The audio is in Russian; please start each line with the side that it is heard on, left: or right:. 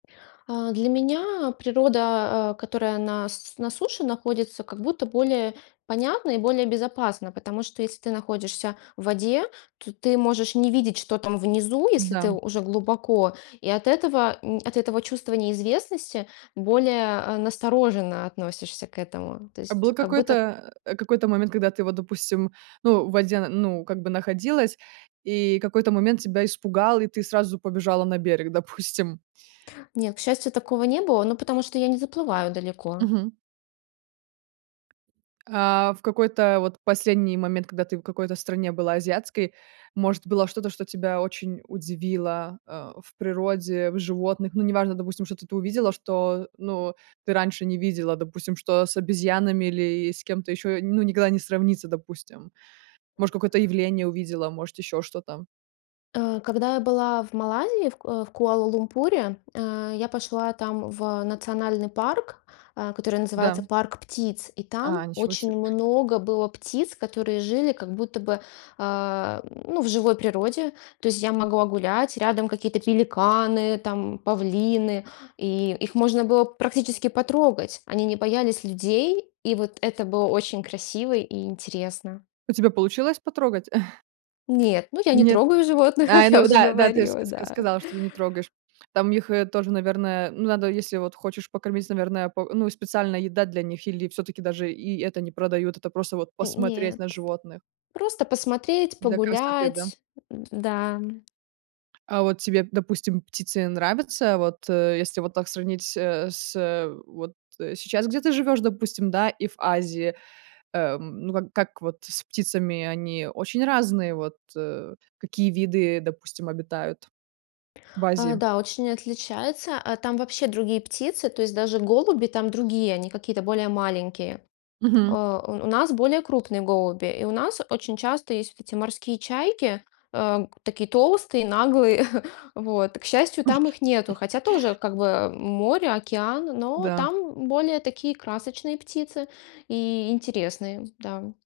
left: А, для меня природа, а, которая на с на суше находится, как будто более понятна и более безопасна, потому что если ты находишься в воде, то ты можешь не видеть, что там внизу, если ты
right: Да.
left: уже глубоко, и от этого, м, от этого чувства неизвестности более, а, настороженно относишься к этому. То
right: А
left: есть
right: был
left: как будто
right: какой-то э, какой-то момент, когда ты вот, допустим, ну, в воде, н ну, как бы находилась, и какой-то момент тебя испугал, и ты сразу побежала на берег, допустим?
left: Нет, к счастью, такого не было, ну, потому что я не заплываю далеко.
right: Мгм. А, в какой-то вот последний момент, когда ты в какой-то стране была азиатской, может, было что-то, что тебя очень удивило, а, в природе, в животных? Ну, неважно, допустим, что-то ты увидела, что, э, ну, ты раньше не видела, допустим, что с обезьянами или и с кем-то ещё, ну, никогда не сравнится, допустим, может, какое-то явление увидела, может, ещё что-то?
left: А, когда я была в Малайзии, в К э, в Куала-Лумпуре, а, я пошла там в национальный парк, а, который называется
right: Да.
left: "Парк птиц", и
right: А,
left: там
right: ничего се.
left: очень много было птиц, которые жили как будто бы, а ну, в живой природе. То есть я могла гулять, рядом какие-то пеликаны там, павлины, и их можно было практически потрогать. Они не боялись людей, и вот это было очень красиво и интересно.
right: У тебя получилось потрогать?
left: Нет, ну, я не
right: Нет.
left: трогаю животных,
right: Ай,
left: как я
right: ну
left: уже
right: да да, ты ж ск
left: говорила.
right: ск
left: Да.
right: сказала, что ты не трогаешь. Там их, э, тоже, наверное, ну, надо, если вот хочешь покормить, наверное, по ну, и специальная еда для них или всё-таки даже и это не продают, это просто вот
left: М-м,
right: посмотреть
left: нет,
right: на животных.
left: просто посмотреть,
right: Для красоты. Да?
left: погулять. М-да, м.
right: А вот тебе, допустим, птицы нравятся? Вот, э, если вот так сравнить, э, с, вот, э, сейчас, где ты живёшь, допустим, да, и в Азии, эм, ну, как как вот с птицами? Они очень разные. Вот, э, какие виды, допустим, обитают в
left: А,
right: Азии?
left: да, очень отличается. А там вообще другие птицы, то есть даже голуби там другие, они какие-то более маленькие.
right: Мгм.
left: Э, у у нас более крупные голуби, и у нас очень часто есть вот эти морские чайки, а, г такие толстые и наглые, вот. К счастью, там их нету, хотя тоже как бы море, океан, но
right: Да.
left: там более такие красочные птицы и интересные. Да.